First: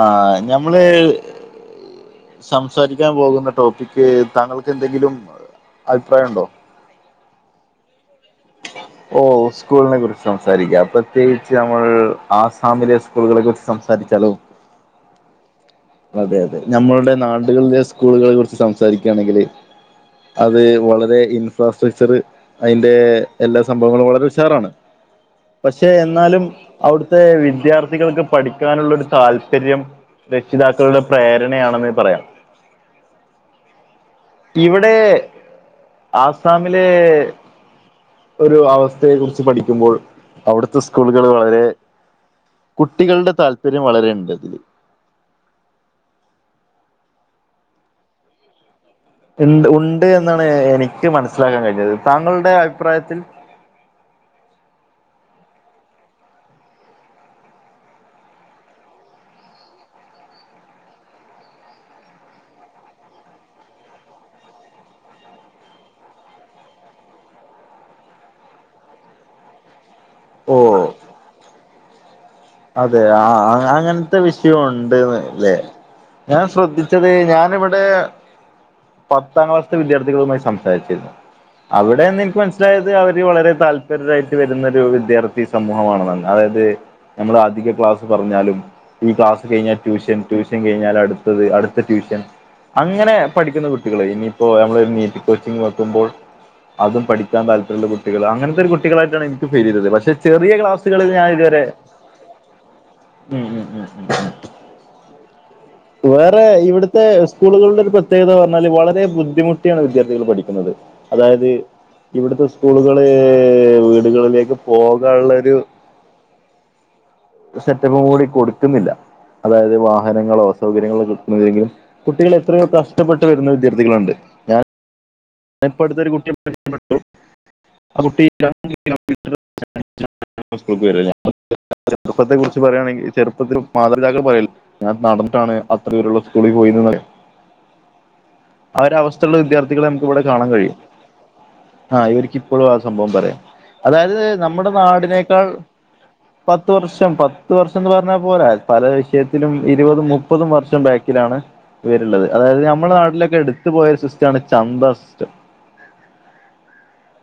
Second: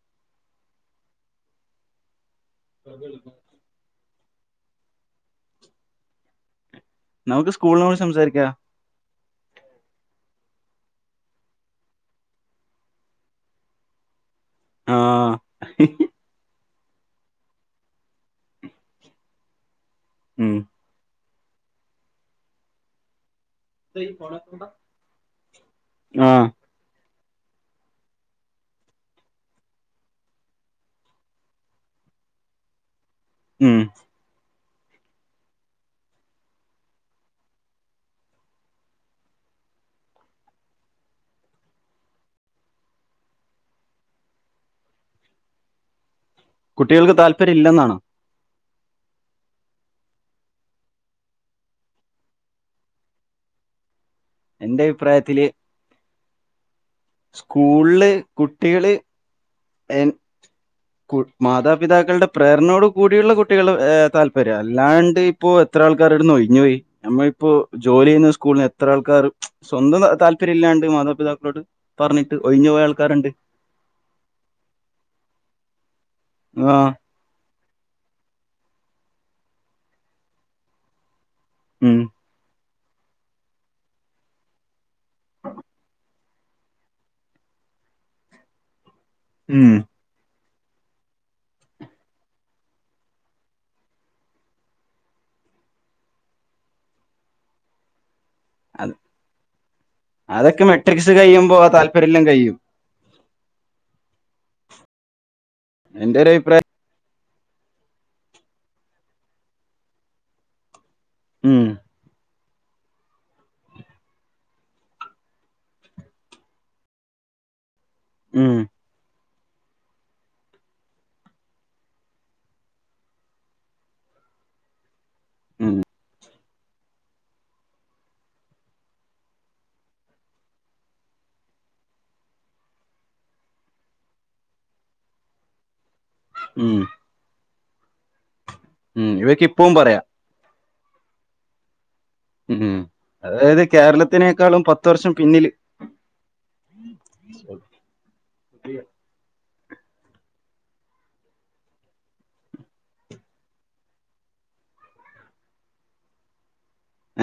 ആഹ് ഞമ്മള് സംസാരിക്കാൻ പോകുന്ന ടോപ്പി ക് താങ്കൾക്ക് എന്തെങ്കിലും അഭിപ്രായം ഉണ്ടോ നമുക്ക് സ്കൂളിനെക്കുറിച്ച് സംസാരിക്കാം ഓഹ് സ്കൂളിനെ കുറിച്ച് സംസാരിക്കാം പ്രത്യേകിച്ച് നമ്മൾ ആസാമിലെ സ്കൂളുകളെ കുറിച്ച് സംസാരിച്ചാലോ ആഹ് അതെ അതെ ഞമ്മളുടെ നാടുകളിലെ സ്കൂളുകളെ കുറിച്ച് സംസാരിക്കയാണെങ്കിൽ ഉം. അത് വളരെ ഇൻഫ്രാസ്ട്രക്ചർ അയ്ന്റെ എല്ലാ സംഭവങ്ങളും വളരെ ഉഷാറാണ് പക്ഷെ ആ എന്നാലും അവിടുത്തെ വിദ്യാർത്ഥികൾക്ക് പഠിക്കാനുള്ള ഒരു താല്പര്യം രക്ഷിതാക്കളുടെ പ്രേരണയാണെന്ന് പറയാം ഉം ഇവിടെ ആസാമിലെ ഒരു അവസ്ഥയെ കുറിച്ച് പഠിക്കുമ്പോൾ അവിടുത്തെ സ്കൂളുകൾ വളരെ കുട്ടികളുടെ താല്പര്യം വളരെണ്ട് അതില് കുട്ടികൾക്ക് താല്പര്യം ഇല്ലെന്നാണോ ഇണ് ഉണ്ട് എന്നാണ് എനിക്ക് മനസ്സിലാക്കാൻ കഴിഞ്ഞത് താങ്കളുടെ അഭിപ്രായത്തിൽ എന്റെ അഭിപ്രായത്തില് സ്കൂളില് കുട്ടികള് എന് കു മാതാപിതാക്കളുടെ പ്രേരണയോടുകൂടിയുള്ള കുട്ടികള്ടെ താല്പര്യം അല്ലാണ്ട് ഇപ്പോ എത്ര ആൾക്കാർ ഇടുന്ന് ഒഴിഞ്ഞോയി നമ്മളിപ്പോ ജോലി ചെയ്യുന്ന സ്കൂളില് എത്ര കാറ് സ്വന്തം താല്പര്യം ഓ ഇല്ലാണ്ട് മാതാപിതാക്കളോട് പറഞ്ഞിട്ട് ഒഴിഞ്ഞു പോയ അതെ ആൾക്കാരുണ്ട് ആഹ് അങ്ങന് ത്തെ വിഷയം ഉണ്ട്ന്ന്ല്ലേ ഞാൻ ആ ശ്രദ്ധിച്ചത് ഞാനിവിടെ പത്താം ക്ലാസിത്തെ വിദ്യാർത്ഥികളുമായി സംസാരിച്ചിരുന്നു ഉം അവിടെ ന്ന് ൻക് മനസ്സിൽ സിലയത് അവര് വളരെ താല്പര്യരായിട്ട് വരുന്ന ഒരു വിദ്യാർത്ഥി സമൂഹമാണ് നന്ന് അതായത് നമ്മുടെ അധിക ക്ലാസ്സ് പറഞ്ഞാലും ഈ ക്ലാസ് ഉം കഴിഞ്ഞാൽ ട്യൂഷൻ ട്യൂഷൻ കഴിഞ്ഞാൽ അടുത്തത് അടുത്ത ട്യൂഷൻ അങ്ങനെ പഠിക്കുന്ന കുട്ടികള് ഇനിയിപ്പോ നമ്മള് നീറ്റ് കോച്ചിങ് വെക്കുമ്പോൾ അതും പഠിക്കാൻ താല്പര്യ ഉള്ള കുട്ടികൾ അങ്ങൻ തെര് അത് കുട്ടികളായിട്ടാണ് എനിക്ക് ഫീൽ ചെയ്തത് പക്ഷെ ചെറിയ ക്ലാസുകളി ഞാന് ഇതുവരെ രെല്ലാം കഴിയു ഉം ഉം ഉം ഉം ഉം എന്റെ ഒരു വേറെ അഭിപ്രായം ഇവിട് തെ സ്കൂളുകളുടെ ഒരു പ്രത്യേകത പറഞ്ഞാല് വളരെ ബുദ്ധിമുട്ടിയാണ് വിദ്യാർഥികൾ പഠിക്കുന്നത് അതായത് ഉം ഇവിടുത്തെ സ്കൂളുകള് വീടുകളിലേക്ക് പോകാള്ളൊരു സെറ്റപ്പും കൂടി ഉം കൊടുക്കുന്നില്ല അതായത് വാഹനങ്ങളോ സ് സൗകര്യങ്ങളൊക്കെ കിട്ടുന്നില്ലേങ്കിലും കുട്ടികൾ എത്രയോ കഷ്ടപ്പെട്ട് വരുന്ന വിദ്യാർത്ഥികളുണ്ട് ഞൻ ഉം ഇപ്പ അടുത്തെരു കുട്ടി [inaudible] ആ കുട്ടി [inaudible] [inaudible] ചെറ്പ്പത്തെ കുറിച്ച് പറയാണെങ്കിൽ ചെറുപ്പത്തില് മാതാപിതാക്കൾ പറയല്ലേ ഞാൻ നടന്നിട്ടാണ് അത്രേരു സ്കൂളി ഉം പോയിന്ന്ന്നറ്യോ ആഹ് ഉം ഒരവസ്ഥള്ള ഇവർക്ക് ഇപ്പവും വിദ്യാർത്ഥികളെ പറയാം നമുക്ക് ഇവടെ കാണാൻ കഴിയും ആഹ് ഇവര് ക്കിപ്പളും ആ ഉം സംഭവം പറയാ അതായത് അതായത് കേരളത്തിനേക്കാളും നമ്മടെ പത്ത് വർഷം നാടിനേക്കാൾ പിന്നില് പത്ത് വർഷം പത്തു വർഷന്ന് പറഞ്ഞാ പോരാ പല വിഷയത്തിലും ഇരുപതും മുപ്പതും വർഷം ബേക്കിലാണ് വര്ണത് അതായത് നമ്മളെ നാട്ടിലൊക്കെ എട്ത്ത് പോയൊരു സിസ്റ്റാണ് ചന്താ സിസ്റ്റം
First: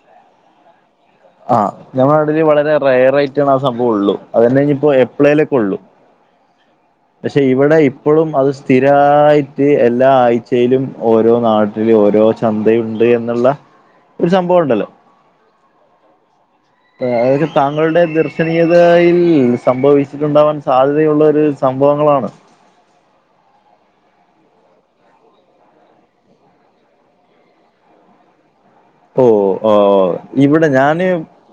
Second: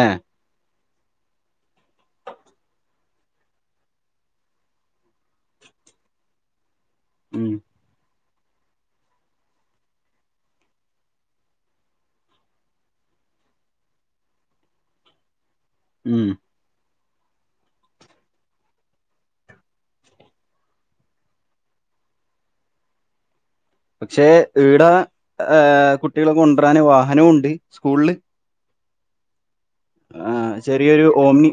ഏഹ് ആഹ് ഞമ്മടെ നാട്ടിൽ വളരെ റെയറായിട്ടാണ് ആ സംഭവൊള്ളു അതന്നെ ഇഞ്ഞ്പ്പോ എപ്പളേലൊക്കെ ഒള്ളു പക്ഷെ ഉം ഇവടെ ഇപ്പളും അത് സ്ഥിരായിട്ട് എല്ലാ ആഴ്ചയിലും ഓരോ നാട്ടില് ഓരോ ചന്തയുണ്ട് എന്ന്ള്ള ഒരു സംഭവം ഉണ്ടല്ലോ ഉം അതായത് താങ്കളുടെ ദർശനീയതയിൽ സംഭവിച്ചിട്ടുണ്ടാവാൻ സാധ്യതയുള്ളൊരു സംഭവങ്ങളാണ് പക്ഷേ ഈടെ കുട്ടികളെ കൊണ്ടരാന് വാഹനും ഉണ്ട് സ്കൂള്ല് ഓഹ് ഓഹ് ആഹ് ഇവടെ ചെറിയൊരു ഞാന് ഓമ്നി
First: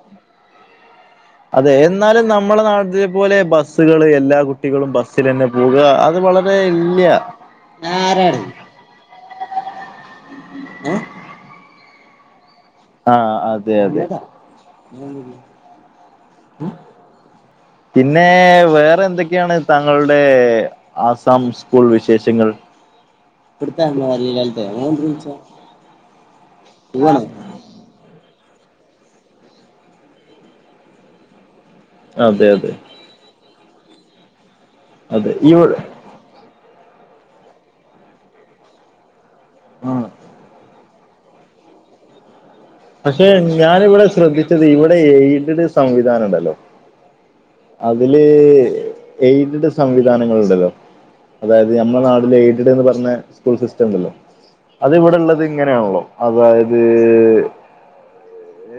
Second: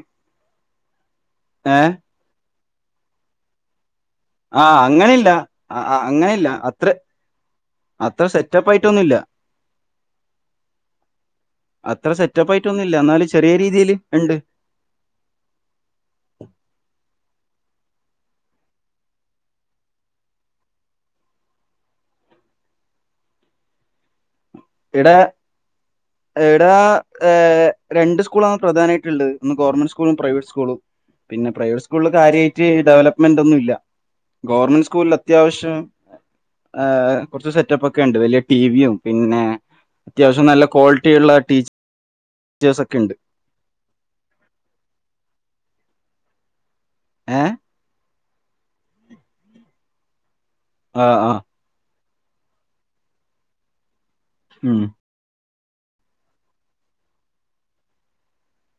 അതെ ഏഹ് എന്നാലും നമ്മളെ നാട്ടിലെപോലെ ബസ്സ്‌കള് എല്ലാ ആഹ് കുട്ടികളും അങ്ങനെയില്ല ബസിലെന്നെ ആ പോകാ അത് അങ്ങനെയില്ല വളരെ അത്ര ഇല്ല്യാ അത്ര സെറ്റപ്പായിട്ടൊന്നുല്ല ഏ അത്ര സെറ്റപ്പ് ആയിട്ടൊന്നില്ല എന്നാല് ആഹ് ചെറിയ അതെ രീതില് അതെ ഇണ്ട് [unintelligible] പിന്നെ വേറെ എന്തേക്ക്യാണ് താങ്കളുടെ ആസാം സ്കൂൾ വിശേഷങ്ങൾ ഇവട്ത്തെ [unintelligible] ഈടെ ഈടെ പോവാണ് ഏഹ് രണ്ട് സ്കൂളാണ് പ്രധാനായിട്ട്ള്ളേ ഒന്ന് ഗവൺമെന്റ് സ്കൂളും പ്രൈവറ്റ് സ്കൂളും പിന്നെ പ്രൈവറ്റ്സ് സ്കൂള്ല് അതെ കാര്യായിട്ട് അതെ ഡെവലപ്മെന്റ് ഒന്നുല്ല ഗവൺമെന്റ് സ്കൂള്ല് അതെ ഇവ അത്യാവശ്യം ഏ കൊറച്ച് സെറ്റപ്പൊക്കെ ഇണ്ട് വല്യ ടിവിയും പിന്നെ ആഹ് അത്യാവശ്യം നല്ല ക്വാളിറ്റിയുള്ള ടീ പക്ഷെ ഞാനിവിടെ ശ്രദ്ധിച്ചത് ഇവിടെ എയ്ഡഡ് സംവിധാനണ്ടല്ലോ ഏഹ് അതില് എയ്ഡഡ് സംവിധാനങ്ങള്ണ്ടല്ലോ ആഹ് ആഹ് അതായത് നമ്മളെ നാട്ടില് എയ്ഡഡ്ന്ന് പറഞ്ഞ സ്കൂള് സിസ്റ്റണ്ടല്ലോ ഉം അത് ഇവിടെള്ളത് ഇങ്ങനെയാണല്ലോ അതായത്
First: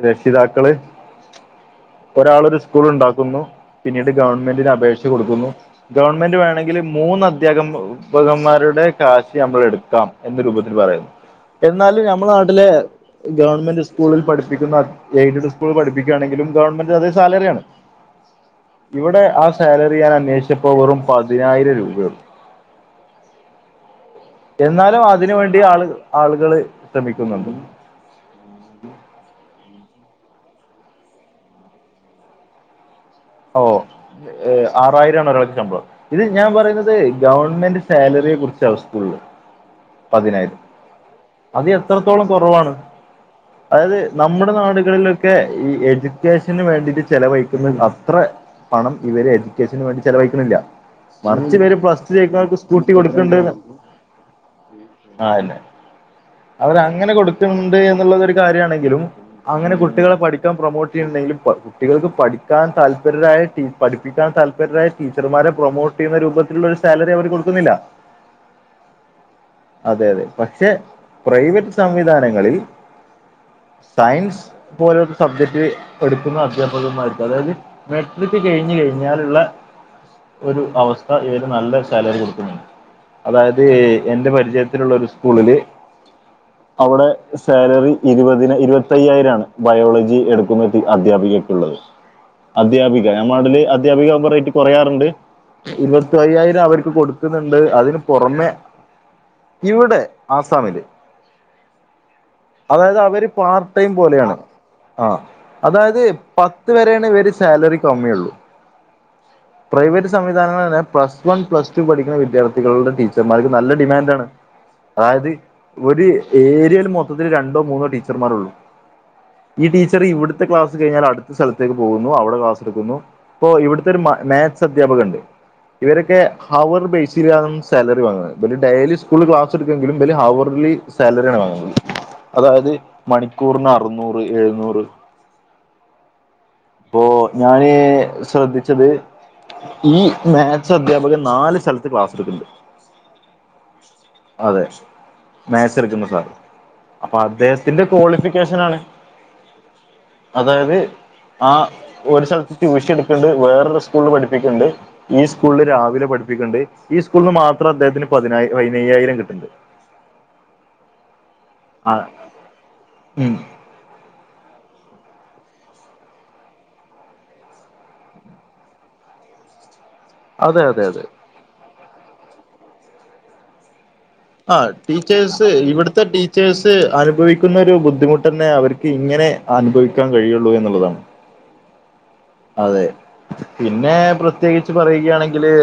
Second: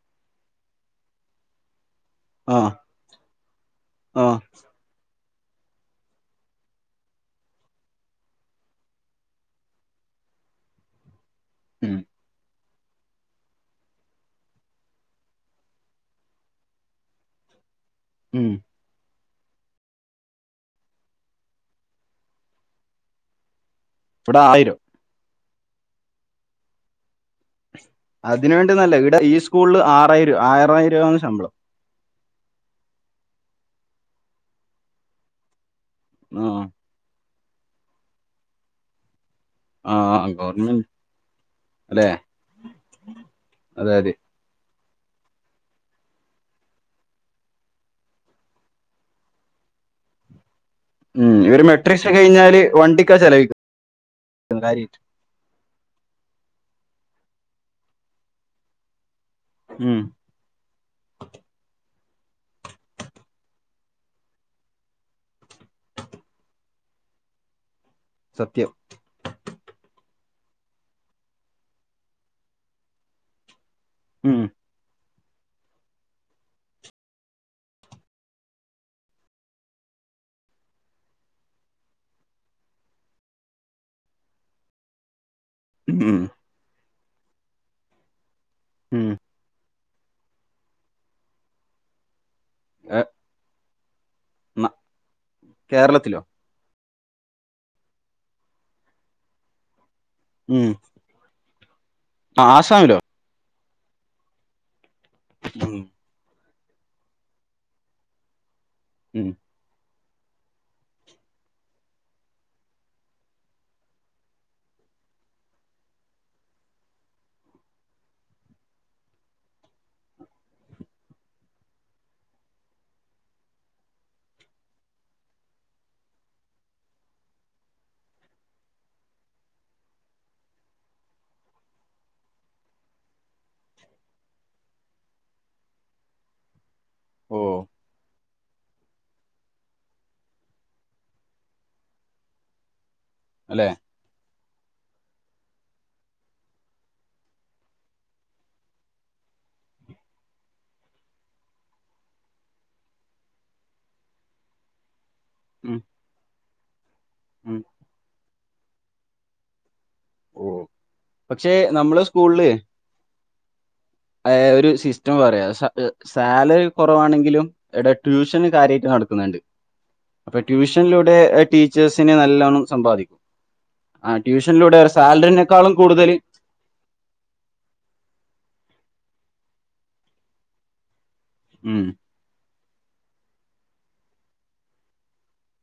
രക്ഷിതാക്കള് ഒരാളൊരു ആഹ് സ്കൂള് ഇണ്ടാക്കുന്നു പിന്നീട് ആഹ് ഗവൺമെന്റിന് അപേക്ഷ കൊടുക്കുന്നു ഗവൺമെന്റ് വേണെങ്കില് മൂന്ന് അദ്ധ്യാഗബം പകന്മാരുടെ കാശ് നമ്മളെട്ക്കാം എന്ന രൂപത്തില് പറയും ഉം എന്നാലും ഞമ്മളെ നാട്ടില് ഗവൺമെന്റ് സ്കൂളിൽ പഠിപ്പിക്കുന്ന എയ്ഡ് സ്കൂള് പഠിപ്പിക്കാണെങ്കിലും ഗവൺമെന്റ് അതേ സാലറ്യാണ് ഉം ഇവിടെ ആ സാലറി ഞാൻ അന്വേഷിച്ചപ്പോ വെറും പതിനായിരം രൂപയൊള്ളു ഇവിടെ ആയിരം എന്നാലും അതിന് വേണ്ടി ആൾ ആളുകള് ശ്രമിക്കുന്നുണ്ട് അതിനുവേണ്ടിന്നല്ല ഇടെ ഈ സ്കൂള്ല് ആറായിരു ആറായിരാണ് ശമ്പളം ഓഹ് ആറായിരാണ് ഒരാള്ക്ക്‌ ശമ്പളം ഇത് ഞാൻ ആഹ് പറയ്ന്നത് ഗവൺമെന്റ് സാലറിയെ കുറിച്ചാണ് സ്കൂള്ല് ആഹ് പതിനായിരം ഗവൺമെന്റ് അത് അല്ലെ എത്രത്തോളം കൊറവാണ് അതെ അതായത് അതെ നമ്മ നമ്മുടെ നാടുകളിലൊക്കെ ഈ എജൂക്കേഷന് വേണ്ടിട്ട് ചെലവഴിക്കുന്ന അ അത്ര പണം ഇവര് എ ജൂക്കേഷന് വേണ്ടി ചലവഴിക്കുന്നില്ല ഉം മറച്ച് ഇവര് പേര് മെട്രിക്സ് ഫസ്റ്റ് ജയിക്ക്ണോൽക്ക് കഴിഞ്ഞാല് സ്കൂട്ടി വണ്ടിക്കാ കൊടുക്കണ്ട് ചെലവഴിക്കുന്നത് കാര്യായിട്ട് ആന്നെ അവര് അങ്ങനെ കൊടുക്കണ്ട് എന്നുള്ളത് ഒരു കാര്യണെങ്കിലും അങ്ങനെ ഉം കുട്ടികെ പഠിക്കാൻ പ്രൊമോട്ട് ചെയ്യുന്നുണ്ടെങ്കിൽ കുട്ടികൾക്ക് പഠിക്കാൻ താല് താല്പര്യര പഠിപ്പിക്കാൻ താല്പര്യരായി ടീച്ചർമാരെ പ്രൊമോട്ട് ചെയ്യുന്ന രൂപത്തിലുള്ള ഒരു സാലറി അവർ കൊടുക്കുന്നില്ല സത്യം അതെ അതെ പക്ഷെ പ്രൈവറ്റ് സംവിധാനങ്ങളിൽ ഉം സയൻസ് പോലത്തെ സബ്ജക്ട് പഠിക്കുന്ന അധ്യാപകമാർക്ക് അതായത് മെട്രിക്ക് കഴിഞ്ഞഞ് കഴിഞ്ഞാലുള്ള ഒരു അവസ്ഥ ഇവര് നല്ല സാലറി കൊടുക്കുന്നുണ്ട് അതായത് എന്റെ പരിചയത്തിലുള്ള ഒരു സ്കൂളില് ഉം അവിടെ സാലറി ഇരുപതി ഉം ഇരുപത്തയ്യായിരാണ് ബയോളജി എടുക്കുന്ന അധ്യാപികയ്ക്കുള്ളത് അധ്യാപിക ഏഹ് ഞമ്മ നാട്ടില് അധ്യാപികകുമ്പ റേറ്റ് കുറയാറുണ്ട് ഇരുപത്തി കേരളത്തിലോ അയ്യായിരം അവർക്ക് കൊടു ന്നുണ്ട് അതിന് പുറമെ ഇവിടെ ഉം ആസാമില് ആ, ആസാമിലോ അതായതവര് പാർട്ട് ടൈം പോലെയാണ് ആഹ് ഉം അതായത് പത്ത് വെരേണ് വര് സേലറി കമ്മ്യൊള്ളു ഉം പ്രൈവറ്റ് സംവിധാനങ്ങളെന്നെ പ്ലസ് വൺ പ്ലസ് ടു പഠിക്ക്ണ വിദ്യാർത്ഥികളുടെ ടീച്ചർമാർക്ക് നല്ല ഡിമേൻഡാണ് അതായത് ഒരു ഏര്യാല് മൊത്തത്തിൽ രണ്ടോ മൂന്നോ ടീച്ചർമാരൊള്ളു ഈ ടീച്ചർ ഇവ്ട്ത്തെ ക്ലാസ് കഴ്ഞ്ഞാലടുത്ത സ്ഥല്ത്തേക്ക് പോകു അവിടെ ക്ലാസ് എടുക്കുന്നു ഇപ്പൊ ഇവിടുത്തെ ഒരു മാത്സ് അധ്യാപക ഉണ്ട് ഇവരൊക്കെ ഹവർ ബെയ്സിലാണ് സേലറി വാങ്ങ്ന്നത് പ്പൊരു ഡെയിലി സ്കൂളിൽ ക്ലാസ്ട്ക്കെങ്കിലും ഇവൽ ഹവർൽ സേലറി വാങ്ങുന്നത് അതായത് മണിക്കൂർന് അറ്ന്നൂറ് എഴ്ന്നൂറ് പ്പോ ഓ ഞാന് ശ്രെദ്ധിച്ചത് ഈ മേത്സ് അധ്യാപകൻ നാല് സ്ഥല്ത്ത് ക്ലാസ്ട്ക്ക്ണ്ട് ല്ലേ അതെ മേത്സെട്ക്ക്ന്ന സാറ് അപ്പൊ അദ്ദേഹത്തിന്റെ ക്വാളിഫിക്കേഷനാണ് അതായത് ആഹ് ഒരു സ്ഥല്ത്ത് ട്യൂഷൻട്ക്ക്ണ്ട് വേറൊരു സ്കൂള്ൽ പഠ്പ്പിക്ക്ണ്ട് ഈ സ്കൂളില് ഉം രാവിലെ പഠ്പ്പിക്ക്ണ്ട് ഈ സ്കൂൾന്ന് ഉം മാത്രദ്ദേഹത്തിന് പതിനായ് പയ്നെയ്യായിരം കിട്ട്ണ്ട് ഓഹ് പക്ഷെ ആ നമ്മളെ സ്കൂൾൽ ഉം ഏഹ് ഒരു സിസ്റ്റം വേറെയാ സ സേലറി കൊറവാണെങ്കിലും എടെ ട്യൂഷന് കാര്യായ്ട്ട് നടക്ക്ണ് ണ്ട് അപ്പ അതെ അതെ അതെ ട്യൂഷന്ലൂടെ ടീച്ചേഴ്സിന് നല്ലൊണം സമ്പാദിക്ക ആ ട്യൂഷന്ലൂടവ ച്ചേഴ്സ് ഇവെട്ത്തെ ടീ ച്ചേഴസ് അനുഭവിക്കുന്നൊരു ബുദ്ധിമുട്ടെന്നെ അവർക്ക് ഇങ്ങനെ അനുഭവിക്കാൻ കഴിയൊള്ളൂ എന്നുള്ളതാണ് ഉം അതെ പിന്നെ പ്രത്യേകിച്ച് പറയുകയാണെങ്കില്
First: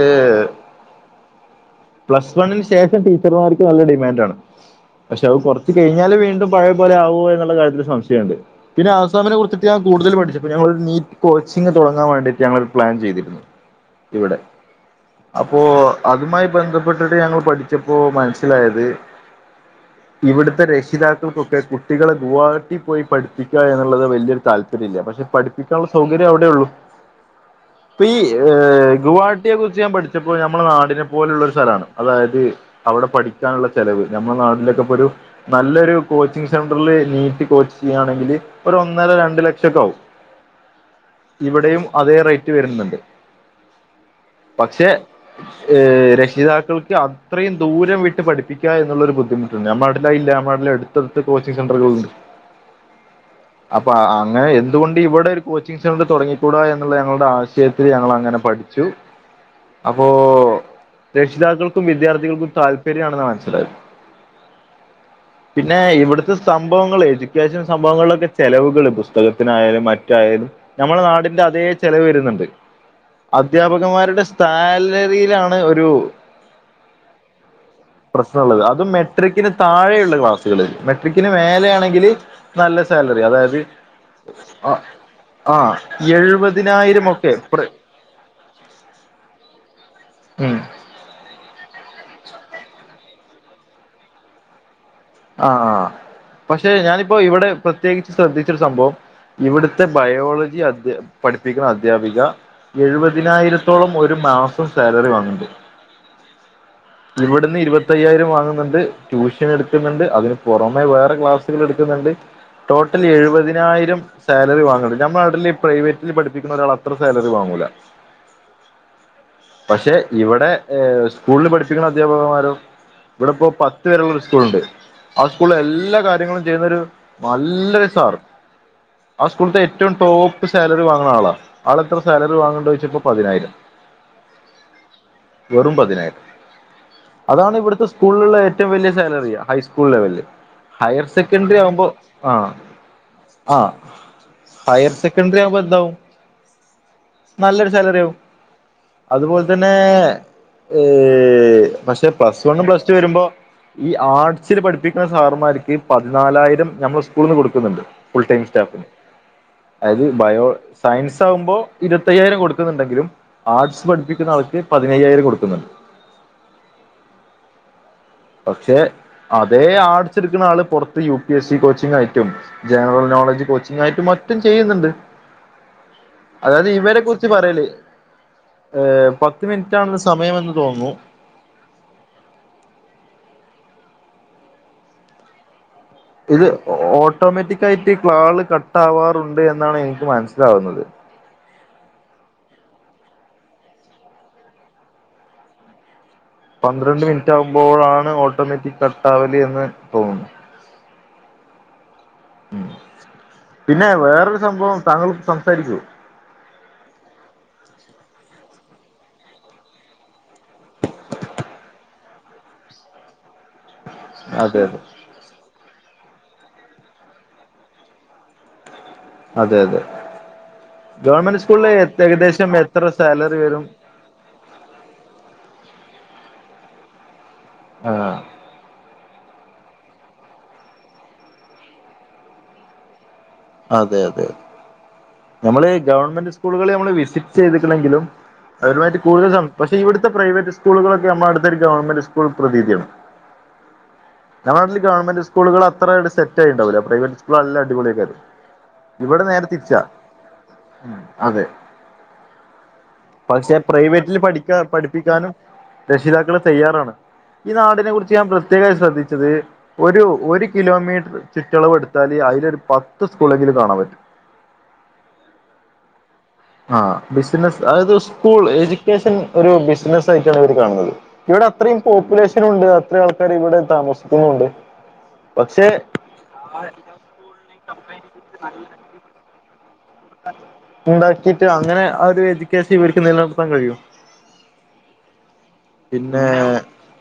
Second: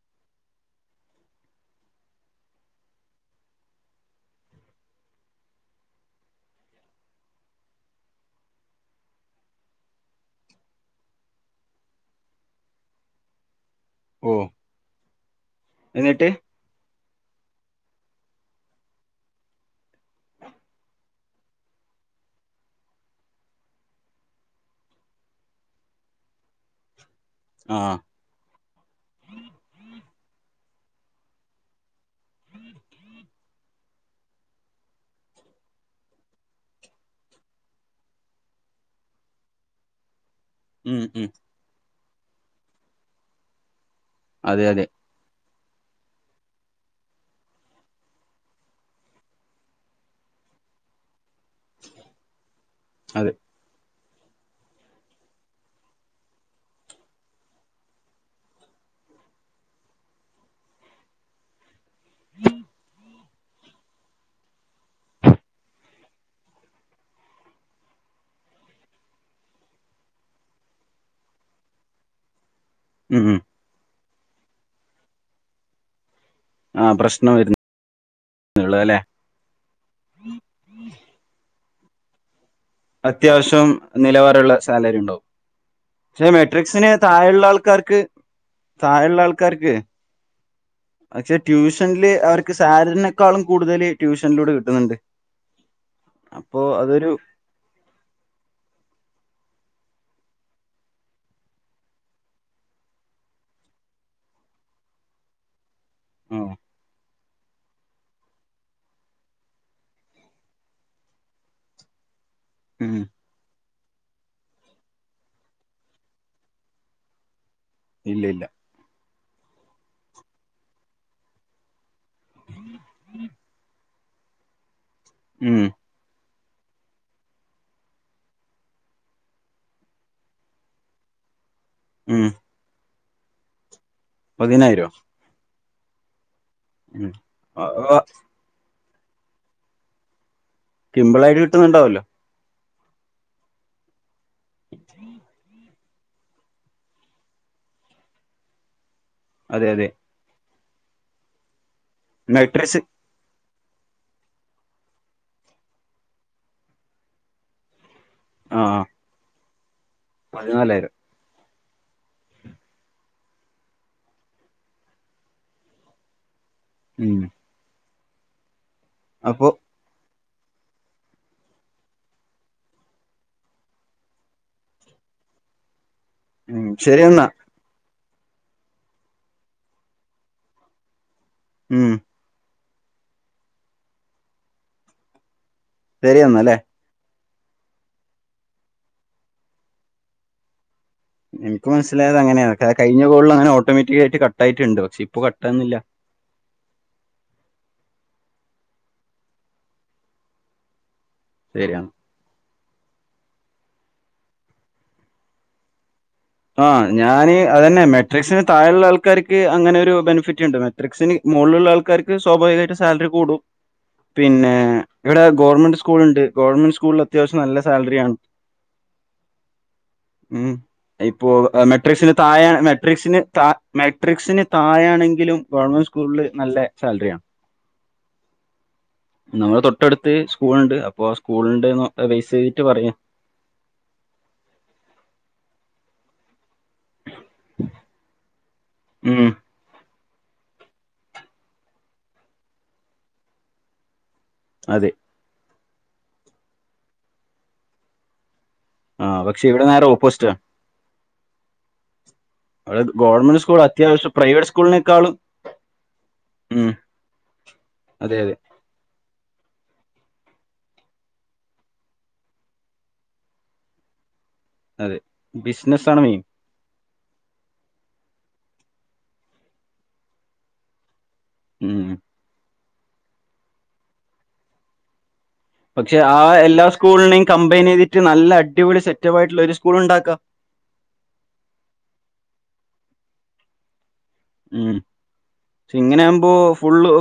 പ്ലസ് വണ്ണിന്ന് ശേഷം ടീച്ചർമാർക്ക് നല്ല ഡിമേൻഡാണ് പക്ഷെവ കൊറ്ച്ച് കഴിഞ്ഞാൽ വീണ്ടും പഴേ പോലെ ആവോ എന്ന്ള്ള കാര്യത്തിൽ സംശയണ്ട് പിന്നെ ആസാമിനെ കുർച്ചിട്ട് ഞാൻ കൂടുതൽ പഠ്ച്ചപ്പം ഞാൻ നീ കോച്ചിങ് തൊടങ്ങാൻ വേണ്ടീട്ട് ഞങ്ങളൊര് പ്ലേൻ ചെയ്തിരുന്നു ഓ ഇവ്ടെ അപ്പോ എന്നിട്ട് അതുമായി ബന്ധപ്പെ പ്പെട്ട്ട്ട് ഞങ്ങൾ പഠ്ച്ചപ്പോ മന്സ്സിലായത് ഇവിടുത്തെ രക്ഷിതാക്കൾക്കൊക്കെ കുട്ടികളെ ഗുവാഹട്ടി പോയി പഠിപ്പിക്കുക എന്നുള്ളത് വലിയൊരു താല്പര്യം ര്ത് ല്ല പക്ഷെ പഠിപ്പിക്കാന്ള്ള സൗകര്യവ്ടൊള്ളൂ ആഹ് പ്പീ ഹ് ഗുവാഹട്ടിയെ കുറിച്ച് ഞാൻ പഠ്ച്ചപ്പോ നമ്മളെ നാടിനെ പോലുള്ളൊരു സ്ഥലാണ്. അതായത് അവിടെ പഠിക്കാന്ള്ള ചെലവ് നമ്മളെ നാട്ട്ലെക്കെപ്പൊരു നല്ലൊരു കോച്ചിങ്ങ് സെന്ററിൽ നീറ്റ് കോച്ച് ചെയ്യാണെങ്കില് ഒരന്നര രണ്ട് ലക്ഷക്കാവും. ഉം ഉം ഇവടെയും അതേ റൈറ്റ് വര്ന്ന്ണ്ട് അതെ അതെ പക്ഷെ ഏഹ് രക്ഷിതാക്കൾക്ക് അത്രെയും ദൂരം വിട്ട് പഠിപ്പിക്കുക എന്നുള്ളൊരു ബുദ്ധിമുട്ട്ണ്ട് ഞമ്മളാട്ട്ലയ്ല്ല നമ്മളാട്ടിൽ എട് തെട്ത്ത് കോച്ചിങ് സെന്ററുകളുണ്ട് അതെ അപ്പൊ അങ്ങനെ എന്തുകൊണ്ടിവിടെ കോച്ചിങ് സെന്റെർ തൊട്ങ്ങിക്കൂടാ എന്ന്ള്ള ഞങ്ങളുടെ ആശയത്തിൽ ഞങ്ങളങ്ങനെ പഠിച്ചു അപ്പോ രക്ഷിതാക്കൾക്കും വിദ്യാർത്ഥികൾക്കും താല്പര്യാണ്ന്നാ മന്സ്സിലായത് [inaudible] പിന്നെ ഇവുടുത്തെ സംഭവങ്ങൾ എഡ്യൂക്കേഷൻ സംഭവങ്ങളിലൊക്കെ ചെലവുകൾ പുസ്തകത്തിനായാലും മറ്റ റ്റായാലും നമ്മളെ നാടിന്റതേ ചെലവ് വരുന്ന്ണ്ട് ഉം ഉം അധ്യാപകന്മാരുടെ സാലറിയിലാണ് ഒരു ആ പ്രശ്നം പ്രശ്നള്ളത് വരുന്നേള്ളൂ അതും അല്ലെ മെ മെട്രിക്കിന് താഴെയുള്ള ക്ലാസ്സുകളിൽ മെട്രിക്കിന് മേലെയാണെങ്കിൽ നല്ല സേലറി അതായത് അത്യാവശ്യം നിലവാരമുള്ള ആഹ് സാലറി ഉണ്ടാവും ആഹ് പക്ഷെ മെട്രിക്സിന് എഴുപതിനായിരമൊക്കെ. താഴെയുള്ള പ്ര ആൾക്കാർക്ക് ഉം പക്ഷേ ട്യൂഷനില് അവർക്ക് സാലറിനെക്കാളും കൂടുതല് ട്യൂഷനിലൂടെ കിട്ടുന്നുണ്ട് ആ, അപ്പൊ പക്ഷെ അതൊരു ഞാനിപ്പോ ഇവിടെ പ്രത്യേകിച്ച് ശ്രദ്ധിച്ച രു സംഭവം. ഇവിടുത്തെ ബയോളജി അധ്യ പഠിപ്പിക്കുന്ന അദ്ധ്യാപിക എഴുപതിനായിരത്തോളം ഒരു മാസം സാലറി വാങ്ങ്ണ്ട്. ആഹ് ഇവിടുന്ന് ഇരുപത്തയ്യായിരം വാങ്ങുന്നുണ്ട്. ട്യൂഷന് ട് ക്കുന്നുണ്ട്. അതിന് പുറമ വേറെ ക്ലാസ്സുകൾ എടുക്കുന്നുണ്ട്. ഉം ടോട്ടൽ എഴുപതിനായിരം സാലറി വാങ്ങ്ണ്ണ്ട് ഞമ്മളെ നാട്ടില് പ്രൈവറ്റിൽ പഠിപ്പിക്കുന്ന ഒരാൾ അത്ര സാലറി വാങ്ങൂല. ഇല്ല ഇല്ല പക്ഷേ, ഇവടെ സ്കൂൾ പഠിപ്പ പ്പിക്ക്ണ അധ്യാപകന്മാരൊ ഇവിടെപ്പോ പത്ത് വരെള്ള ഒരു സ്കൂളുണ്ട്. ആ സ്കൂളില് ഉം എല്ലാ കാര്യങ്ങളും ചെയ്യുന്നൊരു നല്ലൊരു സാർ ആ സ്കൂളിൽത്തെ ഏറ്റവും ടോപ്പ് സാലറി വാങ്ങണ ആളാ. ആൾെഎത്ര ഉം സാലറി വാങ്ങണ്ട് ചോദിച്ചപ്പോ പതിനായിരം പതിനായിരൊ? വെറും പതിനായിരം അതാണ് ആ, ഇവിടുത്തെ ആ, സ്കൂളിലുള റ്റവും വലിയ സാലറി. ഹൈസ്കൂൾ ലെവലില് ഹയർ സിമ്പിളായിട്ട് സെക്കൻഡറി ആവുമ്പോ കിട്ടുന്നുണ്ടാവല്ലോ ആഹ് ആ ഹയർ സെക്കൻഡറി ആവുമ്പോ ന്താവും. നല്ലൊരു സാലറി ആവും, അതുപോലെ അതെ തന്നേ അതെ ഏഹ് പക്ഷെ പ്ലസ് വണ്ണും മാട്രിക്സ് പ്ലസ് ടു വരുമ്പോ ഈ ആർട്സ് സിനു പഠിപ്പിക്കുന്ന സാർമാർക്ക് പതിനാലായിരം ഞമ്മളെ സ്കൂളിന്ന് കൊടുക്കുന്നുണ്ട്. ഫുൾ ടൈം ആഹ് സ്റ്റാഫിന് അതയത് ബയോ പതിനാലായിരം സയൻസ് ആകുമ്പോ ഇരുപത്തയ്യായിരം കൊടുക്കുന്നുണ്ടെങ്കിലും ആർട്സ് പഠിപ്പിക്കുന്ന ആൾക്ക് പതിനയ്യായിരം കൊടുക്കുന്നുണ്ട്. ഉം പക്ഷേ അപ്പൊ അതേ ആർട്സ്ടുക്കുന്ന ആള് പുറത്ത് U P S C coaching ആയിട്ടും. ജനറൽ നോളേജ് കോച്ചിങ് ആയിട്ട് മറ്റും ചെയ്യുന്നുണ്ട്. ഉം അതായത് ഇവരെ കുറിച്ച് ശരിയെന്നാ പറയെല് ഏ പത്ത് മിനിറ്റാണ്സമയമന്ന് തോന്നുന്നു. ഉം ഇത് ശരിയെന്നാല്ലേ ഓട്ടോമാറ്റിക്കായിട്ട് കാൾ കട്ടാവാറുണ്ട് എന്നാണ് എനിക്ക് മനസ്സിലാവുന്നത്. എനിക്ക് മനസ്സിലായത് അങ്ങനെയെ കഴഞ്ഞ കോളിൽ അങ്ങനെ ഓട്ടോമാറ്റിക്കായിട്ട് കട്ടായിട്ടുണ്ട് പക്ഷെ ഇപ്പ കട്ടാവുന്നില്ല. പന്ത്രണ്ട് മിനിറ്റ് ആവുമ്പോഴാണ് ഓട്ടോമാറ്റിക് കട്ടാവല് എന്ന് തോന്നുന്നു. ശെരി ഉം, പിന്നെ വേറൊരു സംഭവം താങ്കൾ സംസാരിക്കു ആഹ് ഞാന് അതന്നെ മെട്രിക്സിന് താഴെയുള്ള ആൾക്കാർക്ക് അങ്ങനെ ഒരു ബെനിഫിറ്റ് കിട്ൺ റെക്സിന് മോള്ള്ള ആൾക്കാർക്ക് സ്വാഭാവികയിട്ട് സാലറി കൂടും പിന്നെ അതെ അതെ ഇവിടെ ഗോർമെന്റ് സ്കൂൾ ഉണ്ട് ഗോർമെന്റ് സ്കൂളിൽ അത്യാവശ്യം നല്ല സാലറിയാണ്. അതെ യതെ ഇപ്പോൾ മെട്രിക്സിന് തായ മെട്രിക്സിന് സാലറി താ വരും മെ ട്രിക്സിന് താഴാണെങ്കിലും ഗവൺമെന്റ് സ്കൂളിൽ നല്ല സാലറിയാണ്. ആഹ് നമ്മുടെ തൊട്ടടുത്ത് സ്കൂൾണ്ട് അപ്പൊ ആ സ്കൂലിണ്ടേ ബൈസ് യ്തിട്ട് പറയാ അതെ അതെ തനമ്മള് ഗവൺമെന്റ് സ് സ്കൂളുകള് നമ്മള് വിസിറ്റ് ചെയ്തിക്കനെങ്കിലും അവരുമായിട്ട് കൂടുതൽ ഉം ക പക്ഷെ ഇവിടുത്തെ പ്രൈവറ്റ് സ്കൂളുകളൊക്കെ നമ്മളവിടത്തെ ഒരു ഗവൺമെന്റ് സ്കൂൾ പ്രതീതിയാണ്. ഞങ്ങളെ നാട്ടില് അതെ ഗവണ്മെന്റ് സ്കൂളുകൾ അത്ര അങ്ങട് സെറ്റായിണ്ടാവൂല. പ്രൈവറ്റ്സ്കൂൾ നല്ല അടിപൊളിആക്കാരം ആ ഇവിടെ നേരെ പക്ഷെ തിരിച്ചാ, ഓപ്പോസിറ്റ് ആണ് അതെ അവിടെ ഗവൺമെന്റ് പക്ഷെ സ്കൂൾ അത്യാവശ്യം പ്രൈവറ്റില് പ്രൈവറ്റ് പഠിക്ക സ്കൂളിനേക്കാളും പഠിപ്പിക്കാനും. രക്ഷിതാക്കള് ഉം തയ്യാറാണ്. ഈ നാടിനെ കുറിച്ച് അതെ ഞാൻ അതെ പ്ര ത്യേകയി ശ്രദ്ധിച്ചത് ഒരു ഒരു കിലോമീറ്റർ ചുറ്റളവ് എടുത്താൽ അതിലൊരു പത്ത് ത്ത് സ്കൂളെങ്കിലും കാണൻ പറ്റും അതെ ബിസിനസ്സാണ് മെയിൻ ആഹ് ബിസിനസ് അതായത് സ്കൂൾ എജ്യൂക്കേഷൻ ഒരു ബിസിന ആയിട്ടാണ് ഇവര് കാണുന്നത് ഇവിടെ അത്രയും ഉം പോപ്പുലേഷൻ ഉണ്ട് അത്ര ആൾക്കാർ ഇവിടെ താമസിക്കുന്നുണ്ട് പക്ഷെ ആഹ് എല്ലാ സ്കൂളിനെയും കമ്പൈൻയ്തിട്ട് നല്ല അടിപൊളി സെറ്റപ്പ് ആയിട്ടുള്ള ഒരു സ്കൂൾ ഉണ്ടാക്കാ ഉണ്ടാക്കിട്ട് അങ്ങനെ ആ ഒരു എജുക്കേഷൻഇവർക്ക് നിലനിർത്താൻ കഴിയും ഉം ഷേഇങ്ങനെ പിന്നെ ആവുമ്പോ ഫുള്